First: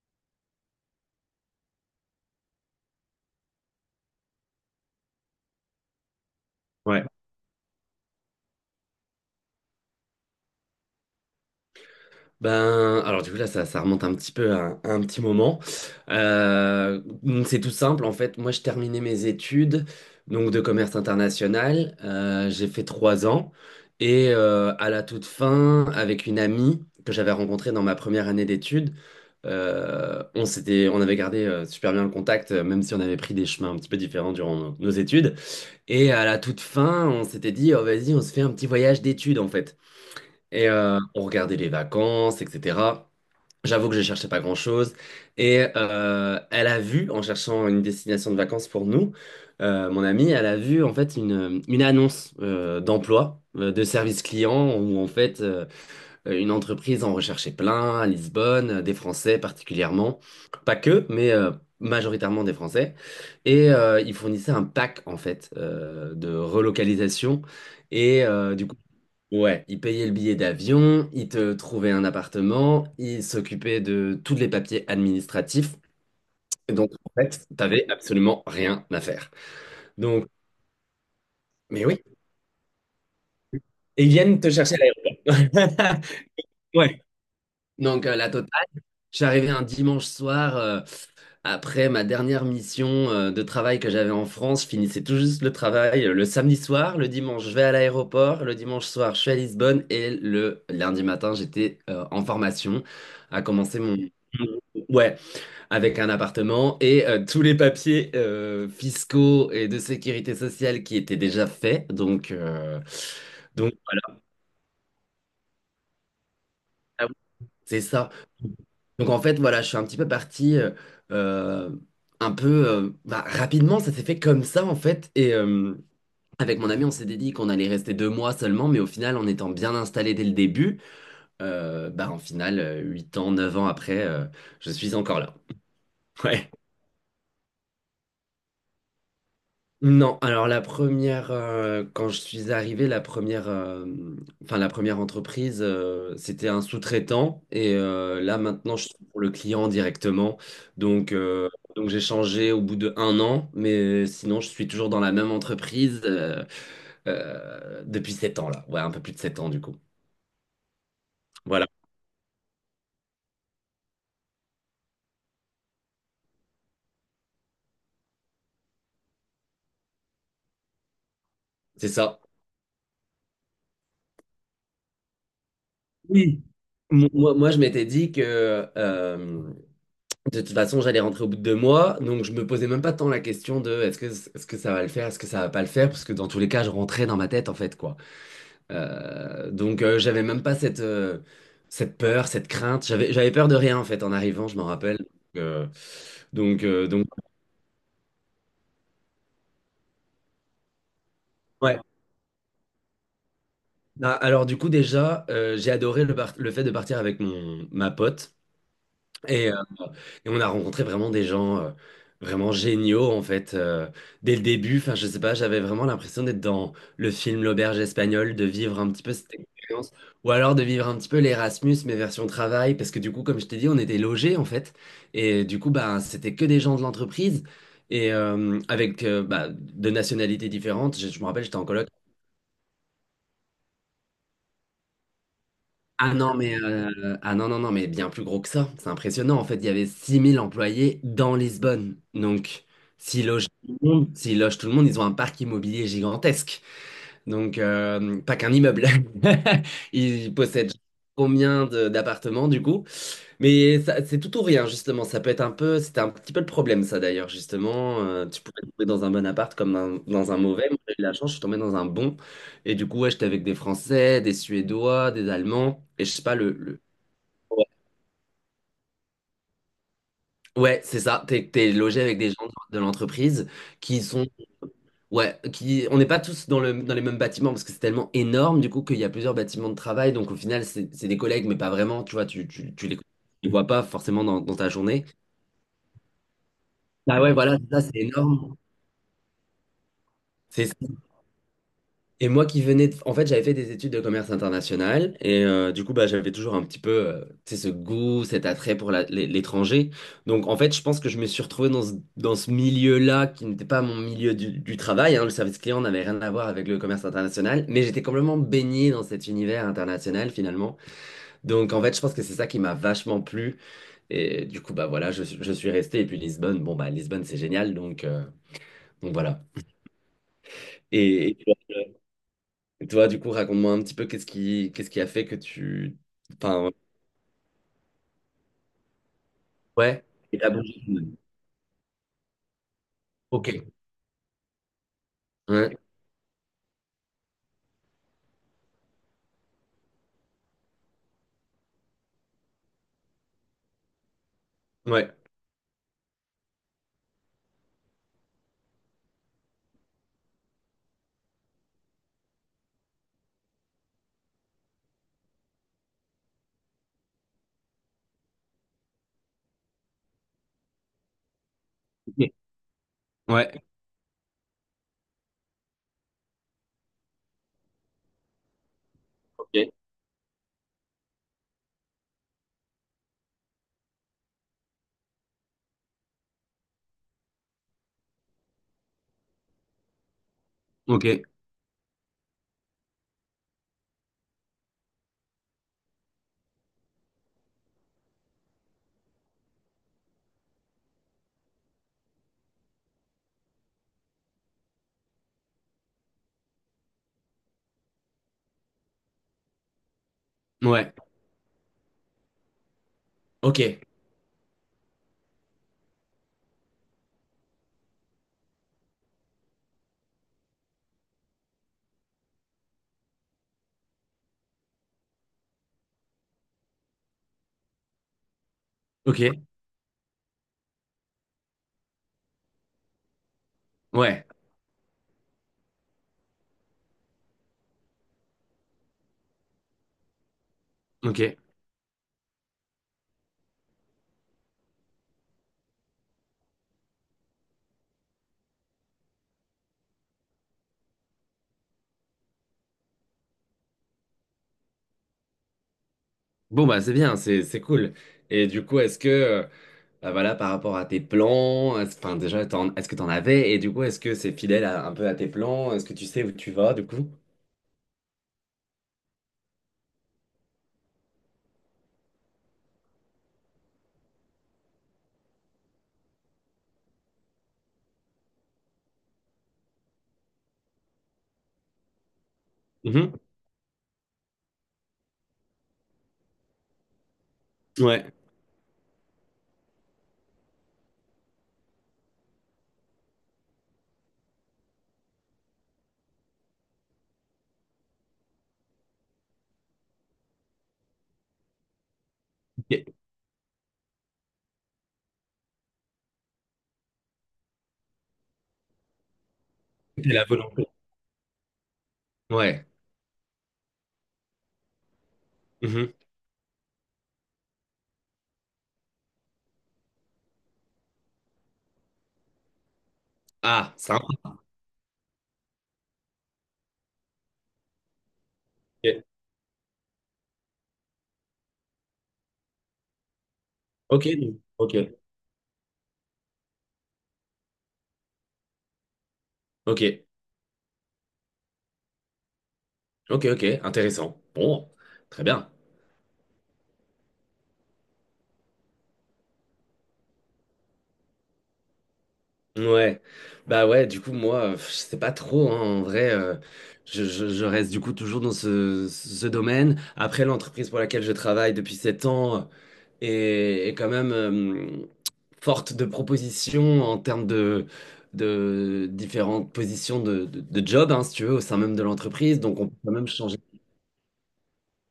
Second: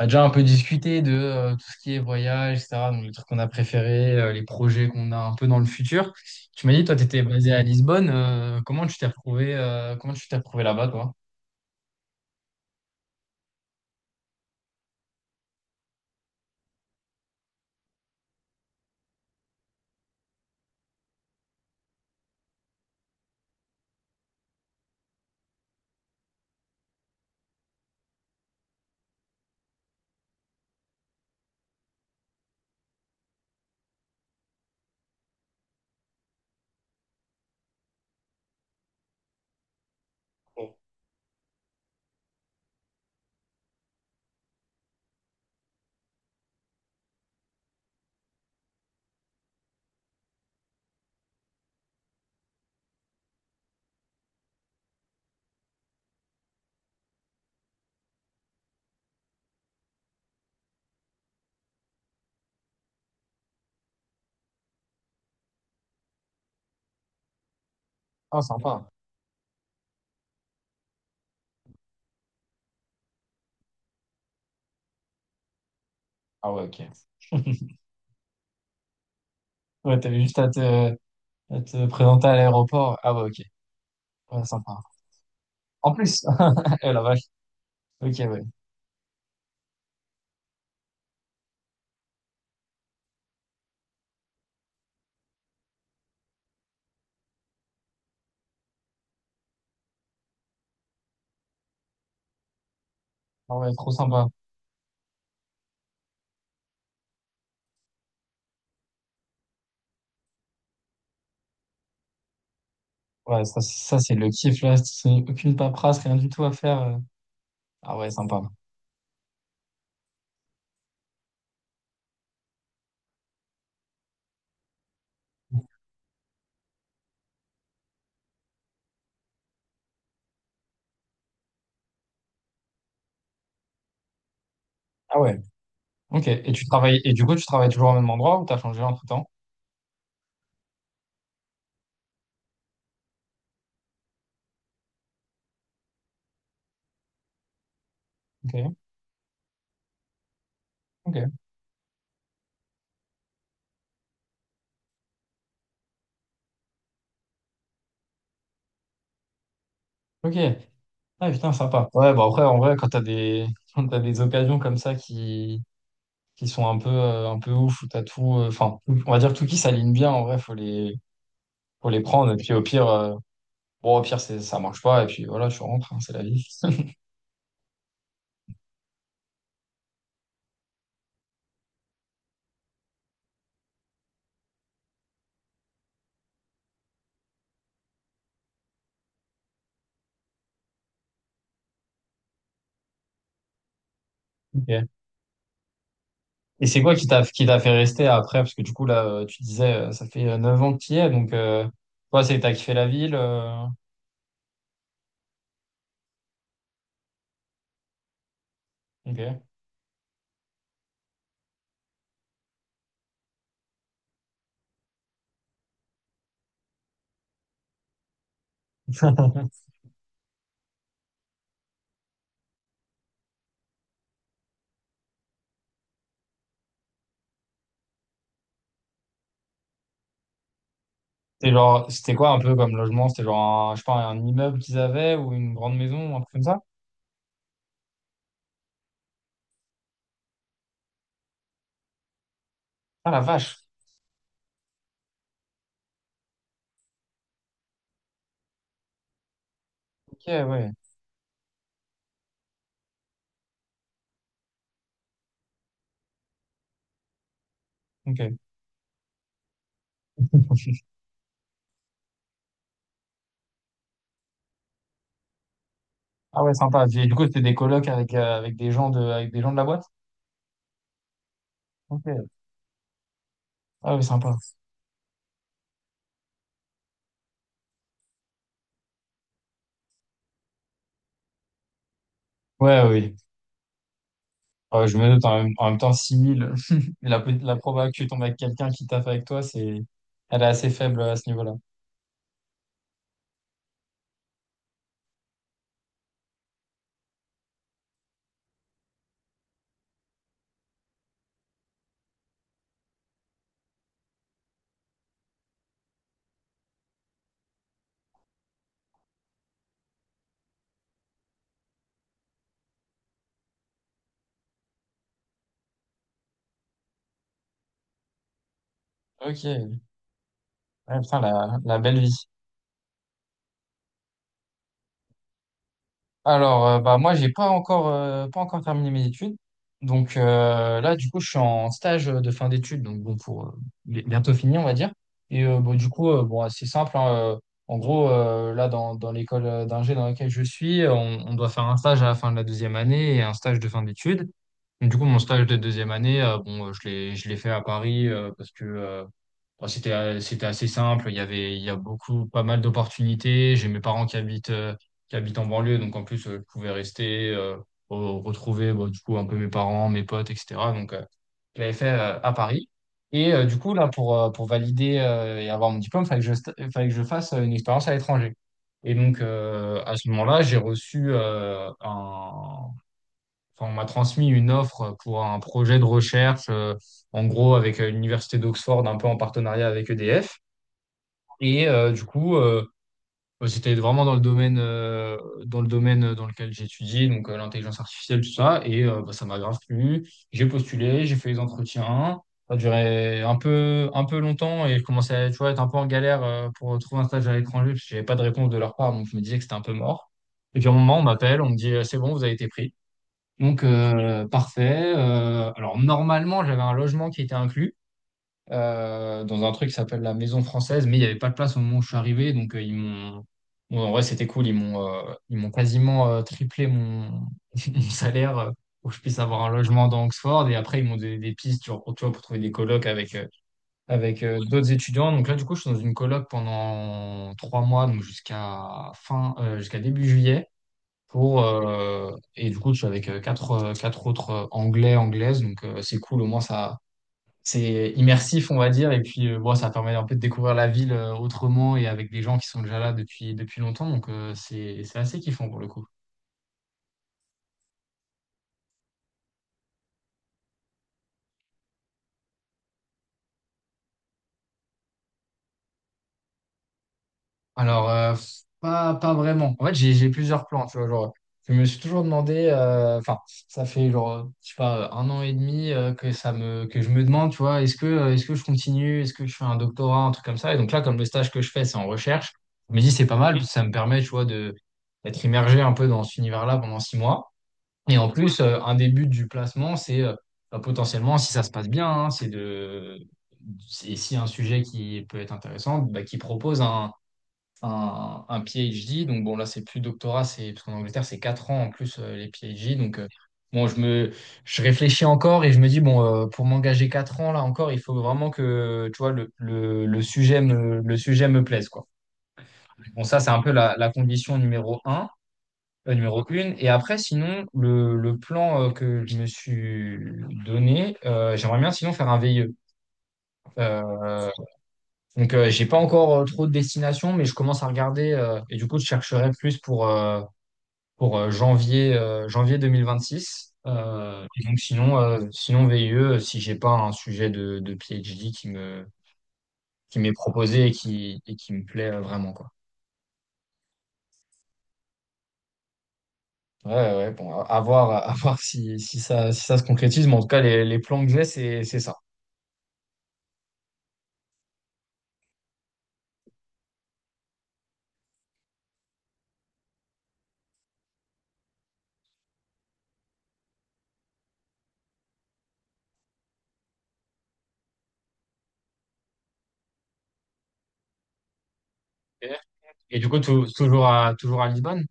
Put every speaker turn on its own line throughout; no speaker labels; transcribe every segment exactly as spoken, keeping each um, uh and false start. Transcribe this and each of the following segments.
On a déjà un peu discuté de euh, tout ce qui est voyage, et cetera. Donc, les trucs qu'on a préférés, euh, les projets qu'on a un peu dans le futur. Tu m'as dit, toi, tu
Ouais.
étais basé à Lisbonne. euh, comment tu t'es retrouvé, euh, comment tu t'es retrouvé là-bas, toi?
Ben, alors du coup là, ça, ça remonte un petit peu à, un à un petit moment. Euh, donc c'est tout simple en fait. Moi, je terminais mes études donc de commerce international. Euh, j'ai fait trois ans et euh, à la toute fin, avec une amie que j'avais rencontrée dans ma première année d'études, euh, on s'était, on avait gardé euh, super bien le contact, euh, même si on avait pris des chemins un petit peu différents durant nos nos études. Et à la toute fin, on s'était dit, oh, vas-y, on se fait un petit voyage d'études en fait. Et euh, on regardait les vacances, et cetera. J'avoue que je cherchais pas grand-chose. Et euh, elle a vu, en cherchant une destination de vacances pour nous, euh, mon amie, elle a vu en fait une, une annonce euh, d'emploi, euh, de service client, où en fait euh, une entreprise en recherchait plein à Lisbonne, euh, des Français particulièrement. Pas que, mais euh, majoritairement des Français. Et euh, ils fournissaient un pack en fait euh, de relocalisation. Et
Ah,
euh, du coup,
sympa.
ouais, il payait le billet d'avion, il te trouvait un appartement, il s'occupait de tous les papiers administratifs.
Ah ouais, ok.
Donc, en fait, t'avais absolument rien à faire.
Ouais, t'avais
Donc,
juste à te, à
mais
te
oui.
présenter à l'aéroport. Ah ouais, ok.
Et ils viennent
Ouais,
te
sympa.
chercher à
En
l'aéroport.
plus, eh, la
Ouais.
vache.
Donc,
Ok,
euh, la
ouais.
totale. J'arrivais un dimanche soir. euh, Après ma dernière mission euh, de travail que j'avais en France, je finissais tout juste le travail euh, le samedi soir, le dimanche je vais à l'aéroport, le dimanche soir je suis à Lisbonne et le lundi matin j'étais euh, en formation à
Ah ouais,
commencer
trop
mon...
sympa.
Ouais, avec un appartement et euh, tous les papiers euh, fiscaux et de sécurité sociale qui étaient déjà faits. Donc, euh,
Ouais, ça,
donc
c'est- ça c'est
voilà,
le kiff, là. C'est aucune paperasse, rien du tout à faire. euh.
ah oui, c'est
Ah
ça.
ouais, sympa.
Donc en fait, voilà, je suis un petit peu parti euh, euh, un peu euh, bah, rapidement, ça s'est fait comme ça en fait. Et euh, avec mon ami, on s'était dit qu'on allait rester deux mois seulement, mais au final, en étant bien installé dès le début, euh, bah en final, euh, huit ans, neuf ans après, euh, je suis encore
Ah
là.
ouais. Ok.
Ouais.
Et tu travailles, et du coup, tu travailles toujours au même endroit ou t'as changé entre-temps?
Non, alors la première, euh, quand je suis arrivé, la première, euh, enfin la première entreprise, euh, c'était un sous-traitant et euh, là maintenant
Ok,
je suis pour le client directement. Donc,
ok,
euh, donc j'ai changé au bout de un an, mais sinon je suis toujours dans la même entreprise euh, euh, depuis sept ans là, ouais un peu plus de sept ans du coup.
ok. Ah putain,
Voilà,
sympa. Ouais, bah après, en vrai, quand t'as des, quand t'as des occasions comme ça qui, qui sont un peu, euh, un peu ouf, où t'as tout, euh, enfin, on va dire tout qui s'aligne bien, en vrai, faut les,
c'est
faut les
ça.
prendre. Et puis au pire, euh, bon, au pire, c'est, ça marche pas. Et puis voilà, tu rentres, hein, c'est la
Oui.
vie.
Moi, moi, je m'étais dit que euh, De toute façon, j'allais rentrer au bout de deux mois, donc je me posais même pas tant la question de est-ce que, est-ce que ça va le faire, est-ce que ça va pas le faire, parce que dans tous les cas, je rentrais dans ma tête en fait quoi. Euh, donc euh, j'avais même pas cette, euh, cette peur, cette crainte. J'avais, j'avais peur de rien en fait en arrivant, je m'en
Ok.
rappelle. Euh, donc
Et c'est
euh,
quoi qui
donc
t'a, qui t'a fait rester après? Parce que du coup, là, euh, tu disais, euh, ça fait euh, neuf ans que tu y es, donc, euh,
ouais.
toi, c'est que t'as kiffé la ville. euh,
Ah, alors du coup déjà, euh, j'ai adoré le, par- le fait de partir avec mon ma pote.
Ok.
Et, euh, et on a rencontré vraiment des gens euh, vraiment géniaux, en fait, euh, dès le début. Enfin, je sais pas, j'avais vraiment l'impression d'être dans le film L'Auberge espagnole, de vivre un petit peu cette expérience, ou alors de vivre un petit peu l'Erasmus, mais version travail, parce que du coup, comme je t'ai dit, on était logés, en fait. Et du coup, bah, c'était que des gens de l'entreprise. Et euh, avec euh, bah, de nationalités différentes, je, je me rappelle,
C'était
j'étais en coloc.
genre, c'était quoi un peu comme logement? C'était genre un, je sais pas, un immeuble qu'ils avaient ou une grande maison,
Ah
un truc
non,
comme
mais
ça?
euh, ah non, non, non, mais bien plus gros que ça. C'est impressionnant. En fait, il y avait six mille employés dans Lisbonne. Donc,
Ah la
s'ils logent
vache.
tout le monde, s'ils logent tout le monde, ils ont un parc immobilier gigantesque. Donc, euh, pas qu'un immeuble.
Ok,
Il possède
ouais.
combien de- d'appartements du coup? Mais ça- c'est tout ou rien, justement. Ça peut être un peu, c'était un petit peu le problème, ça d'ailleurs, justement.
Ok.
Euh, tu pouvais tomber dans un bon appart comme dans, dans un mauvais. Moi, j'ai eu la chance, je suis tombé dans un bon. Et du coup, ouais, j'étais avec des Français, des Suédois, des Allemands. Et je sais pas,
Ah
le,
ouais,
le-
sympa. Et du coup, c'était des colocs avec, euh, avec des gens de, avec des gens de la boîte?
Ouais, c'est ça. T'es, t'es logé avec
Ok.
des gens de l'entreprise
Ah oui,
qui sont
sympa.
ouais, qui, on n'est pas tous dans le, dans les mêmes bâtiments parce que c'est tellement énorme du coup qu'il y a plusieurs bâtiments de travail. Donc au final, c'est c'est des collègues, mais pas vraiment. Tu vois, tu, tu,
Ouais,
tu les, tu
oui.
les vois pas forcément dans, dans ta
Ah ouais, je
journée.
me doute en même, en même temps six mille. La,
Ah
pe-
ouais,
la
voilà, ça c'est
probabilité que tu tombes avec
énorme.
quelqu'un qui taffe avec toi, c'est, elle est assez
C'est
faible à ce niveau-là.
et moi qui venais de... En fait, j'avais fait des études de commerce international et euh, du coup, bah, j'avais toujours un petit peu euh, tu sais, ce goût, cet attrait pour la- l'é- l'étranger. Donc, en fait, je pense que je me suis retrouvé dans ce, dans ce milieu-là qui n'était pas mon milieu du, du travail, hein. Le service client n'avait rien à voir avec le commerce international, mais j'étais complètement baigné dans cet univers international finalement. Donc, en fait, je pense que c'est ça qui m'a vachement plu. Et du coup, bah voilà, je, suis je suis resté. Et puis Lisbonne, bon, bah Lisbonne, c'est génial. Donc, euh, donc voilà.
Ok. Ouais, putain,
Et
la, la belle vie.
Et toi, du coup, raconte-moi un petit peu qu'est-ce qui, qu'est-ce qui a fait que tu...
Alors,
Enfin,
euh, bah, moi, j'ai pas encore, euh, pas encore terminé mes études.
ouais,
Donc,
et t'as bougé
euh,
tout
là,
de
du
même.
coup, je suis en stage de fin d'études. Donc, bon, pour euh,
Ok.
bi- bientôt fini, on va dire. Et euh, bon,
Ouais,
du coup, euh, bon, c'est simple. Hein, euh, en gros, euh, là, dans, dans l'école euh, d'ingé dans laquelle je suis, euh, on, on doit faire un stage à la fin de la deuxième année et un stage de fin d'études. Du coup,
ouais,
mon stage de deuxième année, euh, bon, euh, je l'ai, je l'ai fait à Paris euh, parce que euh, bon, c'était, euh, c'était assez simple. Il y avait, il y a beaucoup, pas mal d'opportunités. J'ai mes parents qui habitent, euh, qui habitent en banlieue, donc en plus, euh, je pouvais rester, euh, re- retrouver bah, du coup un peu mes parents, mes potes, et cetera. Donc, euh, je l'avais fait euh,
ok.
à Paris. Et euh,
Ouais,
du coup, là, pour, euh, pour valider euh, et avoir mon diplôme, il fallait que je, sta- fallait que je fasse euh, une expérience à l'étranger. Et donc,
ok.
euh, à ce moment-là, j'ai reçu euh, un enfin, on m'a transmis une offre pour un projet de recherche, euh, en gros avec euh, l'université d'Oxford, un peu en partenariat avec E D F.
Ok.
Et euh, du coup, euh, bah, c'était vraiment dans le domaine, euh, dans le domaine dans lequel j'étudiais, donc euh, l'intelligence artificielle, tout ça. Et euh, bah, ça m'a grave plu. J'ai postulé, j'ai fait les entretiens. Ça a duré un peu, un peu longtemps et je commençais à, tu vois, être un peu en galère euh, pour trouver un stage à l'étranger parce que j'avais pas de réponse de leur part, donc je me disais que c'était un peu mort. Et puis à un
Ouais,
moment, on m'appelle, on me dit, euh, c'est bon, vous avez été pris.
ok.
Donc, euh, parfait. Euh, alors, normalement, j'avais un logement qui était inclus euh, dans un truc qui s'appelle la Maison Française, mais il n'y avait pas de place au moment où je suis arrivé. Donc, euh, ils m'ont. Bon, en vrai, c'était cool. Ils m'ont euh, ils m'ont quasiment euh, triplé mon, mon salaire euh, pour que je puisse
Ok.
avoir un logement dans Oxford. Et après, ils m'ont donné des pistes tu vois, pour, tu vois, pour trouver des colocs avec, euh, avec
Ouais,
euh, d'autres étudiants. Donc, là, du coup, je suis dans une coloc pendant trois mois, donc jusqu'à fin, euh, jusqu'à début juillet
ok.
pour euh, et du coup je suis avec euh, quatre euh, quatre autres euh, anglais anglaises, donc euh, c'est cool, au moins ça c'est immersif, on va dire. Et puis euh, bon, ça permet un peu de découvrir la ville euh, autrement, et avec des gens qui sont déjà là depuis depuis longtemps, donc euh, c'est c'est assez kiffant pour le coup.
Bon, bah, c'est bien, c'est c'est cool. Et du coup, est-ce que, euh, bah, voilà, par rapport à tes plans, est-ce- enfin, déjà, t'en- est-ce que t'en avais? Et du coup, est-ce que c'est fidèle à- un peu à tes plans? Est-ce que tu sais où tu vas, du coup?
Alors, euh, pas, pas vraiment. En fait, j'ai j'ai plusieurs plans, tu vois. Genre, je me suis toujours demandé, euh, enfin, ça fait genre, je sais pas, un an et demi euh, que ça me, que je me demande, tu vois, est-ce que, euh, est-ce que je continue, est-ce que je fais un doctorat, un truc comme ça. Et donc là, comme le stage que je fais, c'est en recherche, je me dis, c'est
Mhm.
pas mal, parce que ça me permet, tu vois, de, d'être immergé un peu dans cet univers-là pendant six mois. Et en
Ouais.
plus, euh, un des buts du placement, c'est euh, bah, potentiellement, si ça se passe bien, hein, c'est de, et si un sujet qui peut être intéressant, bah, qui propose un un, un PhD. Donc bon, là, c'est plus doctorat, c'est parce qu'en Angleterre, c'est quatre ans en plus euh, les PhD.
Ok.
Donc euh, bon, je me je réfléchis encore et je me dis, bon, euh, pour m'engager quatre ans là encore, il faut vraiment que tu vois le, le, le
C'est la
sujet
volonté.
me, le sujet me plaise, quoi.
Ouais.
Bon, ça, c'est un peu la, la condition numéro un
Mhm.
euh, numéro une. Et après, sinon, le, le plan euh, que je me suis donné, euh, j'aimerais bien sinon faire un V I E.
Ah, c'est un...
Euh, donc, euh, j'ai pas encore euh, trop de destinations, mais je commence à regarder euh, et du coup, je
Ok,
chercherai plus pour, euh, pour euh, janvier, euh, janvier deux mille vingt-six.
ok.
Euh,
donc-
et donc
Ok.
sinon, euh, sinon V I E, si j'ai pas un sujet de, de PhD qui me,
Ok.
qui m'est proposé et qui, et qui me plaît euh, vraiment, quoi.
Ok, ok, intéressant. Bon, très bien.
Ouais, ouais, bon, à, à voir, à voir si, si ça, si ça se concrétise, mais en tout cas, les, les plans que j'ai, c'est, c'est ça.
Ouais. Bah ouais, du coup, moi, euh, je sais pas trop, hein, en vrai, euh, je, je- je reste du coup toujours dans ce, ce domaine. Après, l'entreprise pour laquelle je travaille depuis sept ans est, est quand même euh, forte de propositions en termes de, de différentes positions de, de, de job, hein, si tu veux, au sein même de
Ok.
l'entreprise. Donc, on peut quand
Et
même
du coup,
changer.
tou- toujours à, toujours à Lisbonne?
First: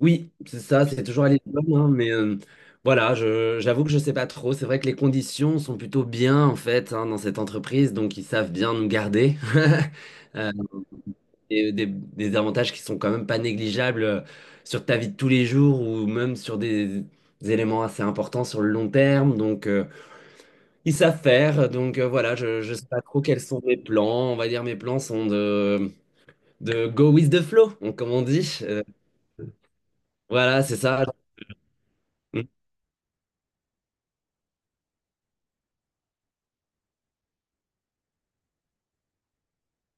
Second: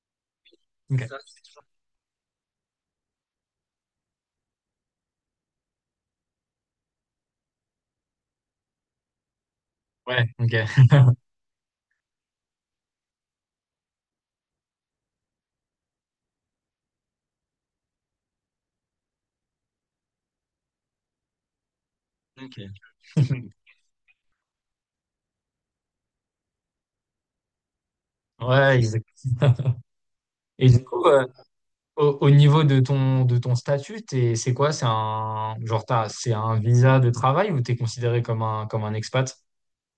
Oui, c'est ça, c'est toujours à
Ok.
Lisbonne, hein, mais euh, voilà, je, j'avoue que je sais pas trop. C'est vrai que les conditions sont plutôt bien en fait hein, dans cette entreprise, donc ils savent bien nous garder.
Ouais,
Euh,
ok.
et des, des avantages qui sont quand même pas négligeables euh, sur ta vie de tous les jours ou même sur des, des éléments assez importants sur le long terme. Donc euh, ils savent faire. Donc euh, voilà,
Ok.
je, je sais pas trop quels sont mes plans. On va dire mes plans sont de, de go with the flow, on- comme on dit.
Ouais,
Euh,
exact.
voilà,
Et
c'est
du coup,
ça.
euh, Au, au niveau de ton, de ton statut, t'es- c'est quoi? C'est un, genre t'as- c'est un visa de travail ou t'es considéré comme un, comme un expat?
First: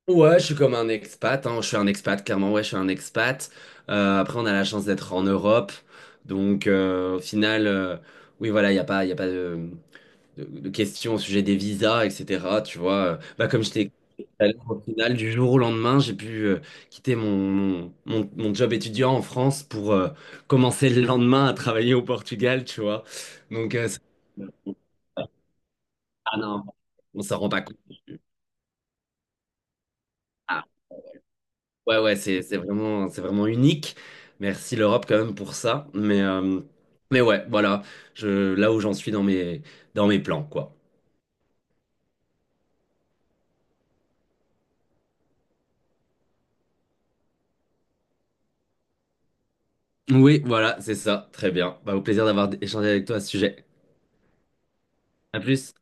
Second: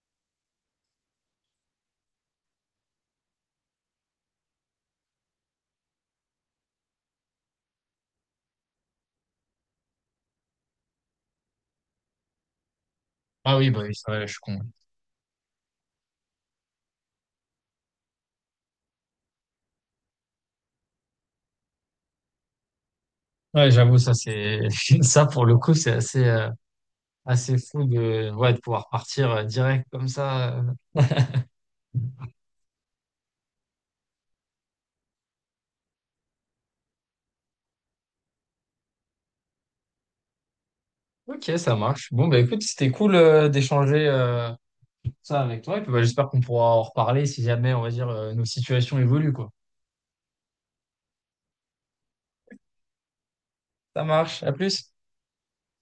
Ouais, je suis comme un expat, hein. Je suis un expat, clairement, ouais, je suis un expat. Euh, après, on a la chance d'être en Europe. Donc, euh, au final, euh, oui, voilà, il n'y a pas, il a pas de, de, de questions au sujet des visas, et cetera. Tu vois, bah,
Ah
comme je
oui,
t'ai
bah oui, c'est vrai,
expliqué
je suis
tout à
con.
l'heure, au final, du jour au lendemain, j'ai pu euh, quitter mon, mon, mon, mon job étudiant en France pour euh, commencer le lendemain à travailler au Portugal, tu vois.
Ouais,
Donc, euh,
j'avoue,
c'est-
ça, c'est, ça, pour le coup, c'est assez,
ah
euh,
non, on s'en rend
assez
pas compte.
fou de, ouais, de pouvoir partir euh, direct comme ça. euh.
Ah. Ouais, ouais, c'est c'est vraiment, c'est vraiment unique. Merci l'Europe quand même pour ça. Mais, euh, mais ouais, voilà, je, là où j'en suis dans mes, dans mes plans, quoi.
Ok, ça marche. Bon, bah écoute, c'était cool, euh, d'échanger, euh, ça avec toi. Et puis, bah, j'espère qu'on pourra en reparler si jamais, on va dire, euh, nos situations évoluent, quoi.
Oui, voilà, c'est ça. Très bien. Bah, au plaisir d'avoir échangé avec toi à ce sujet.
Ça marche. À plus.
À plus.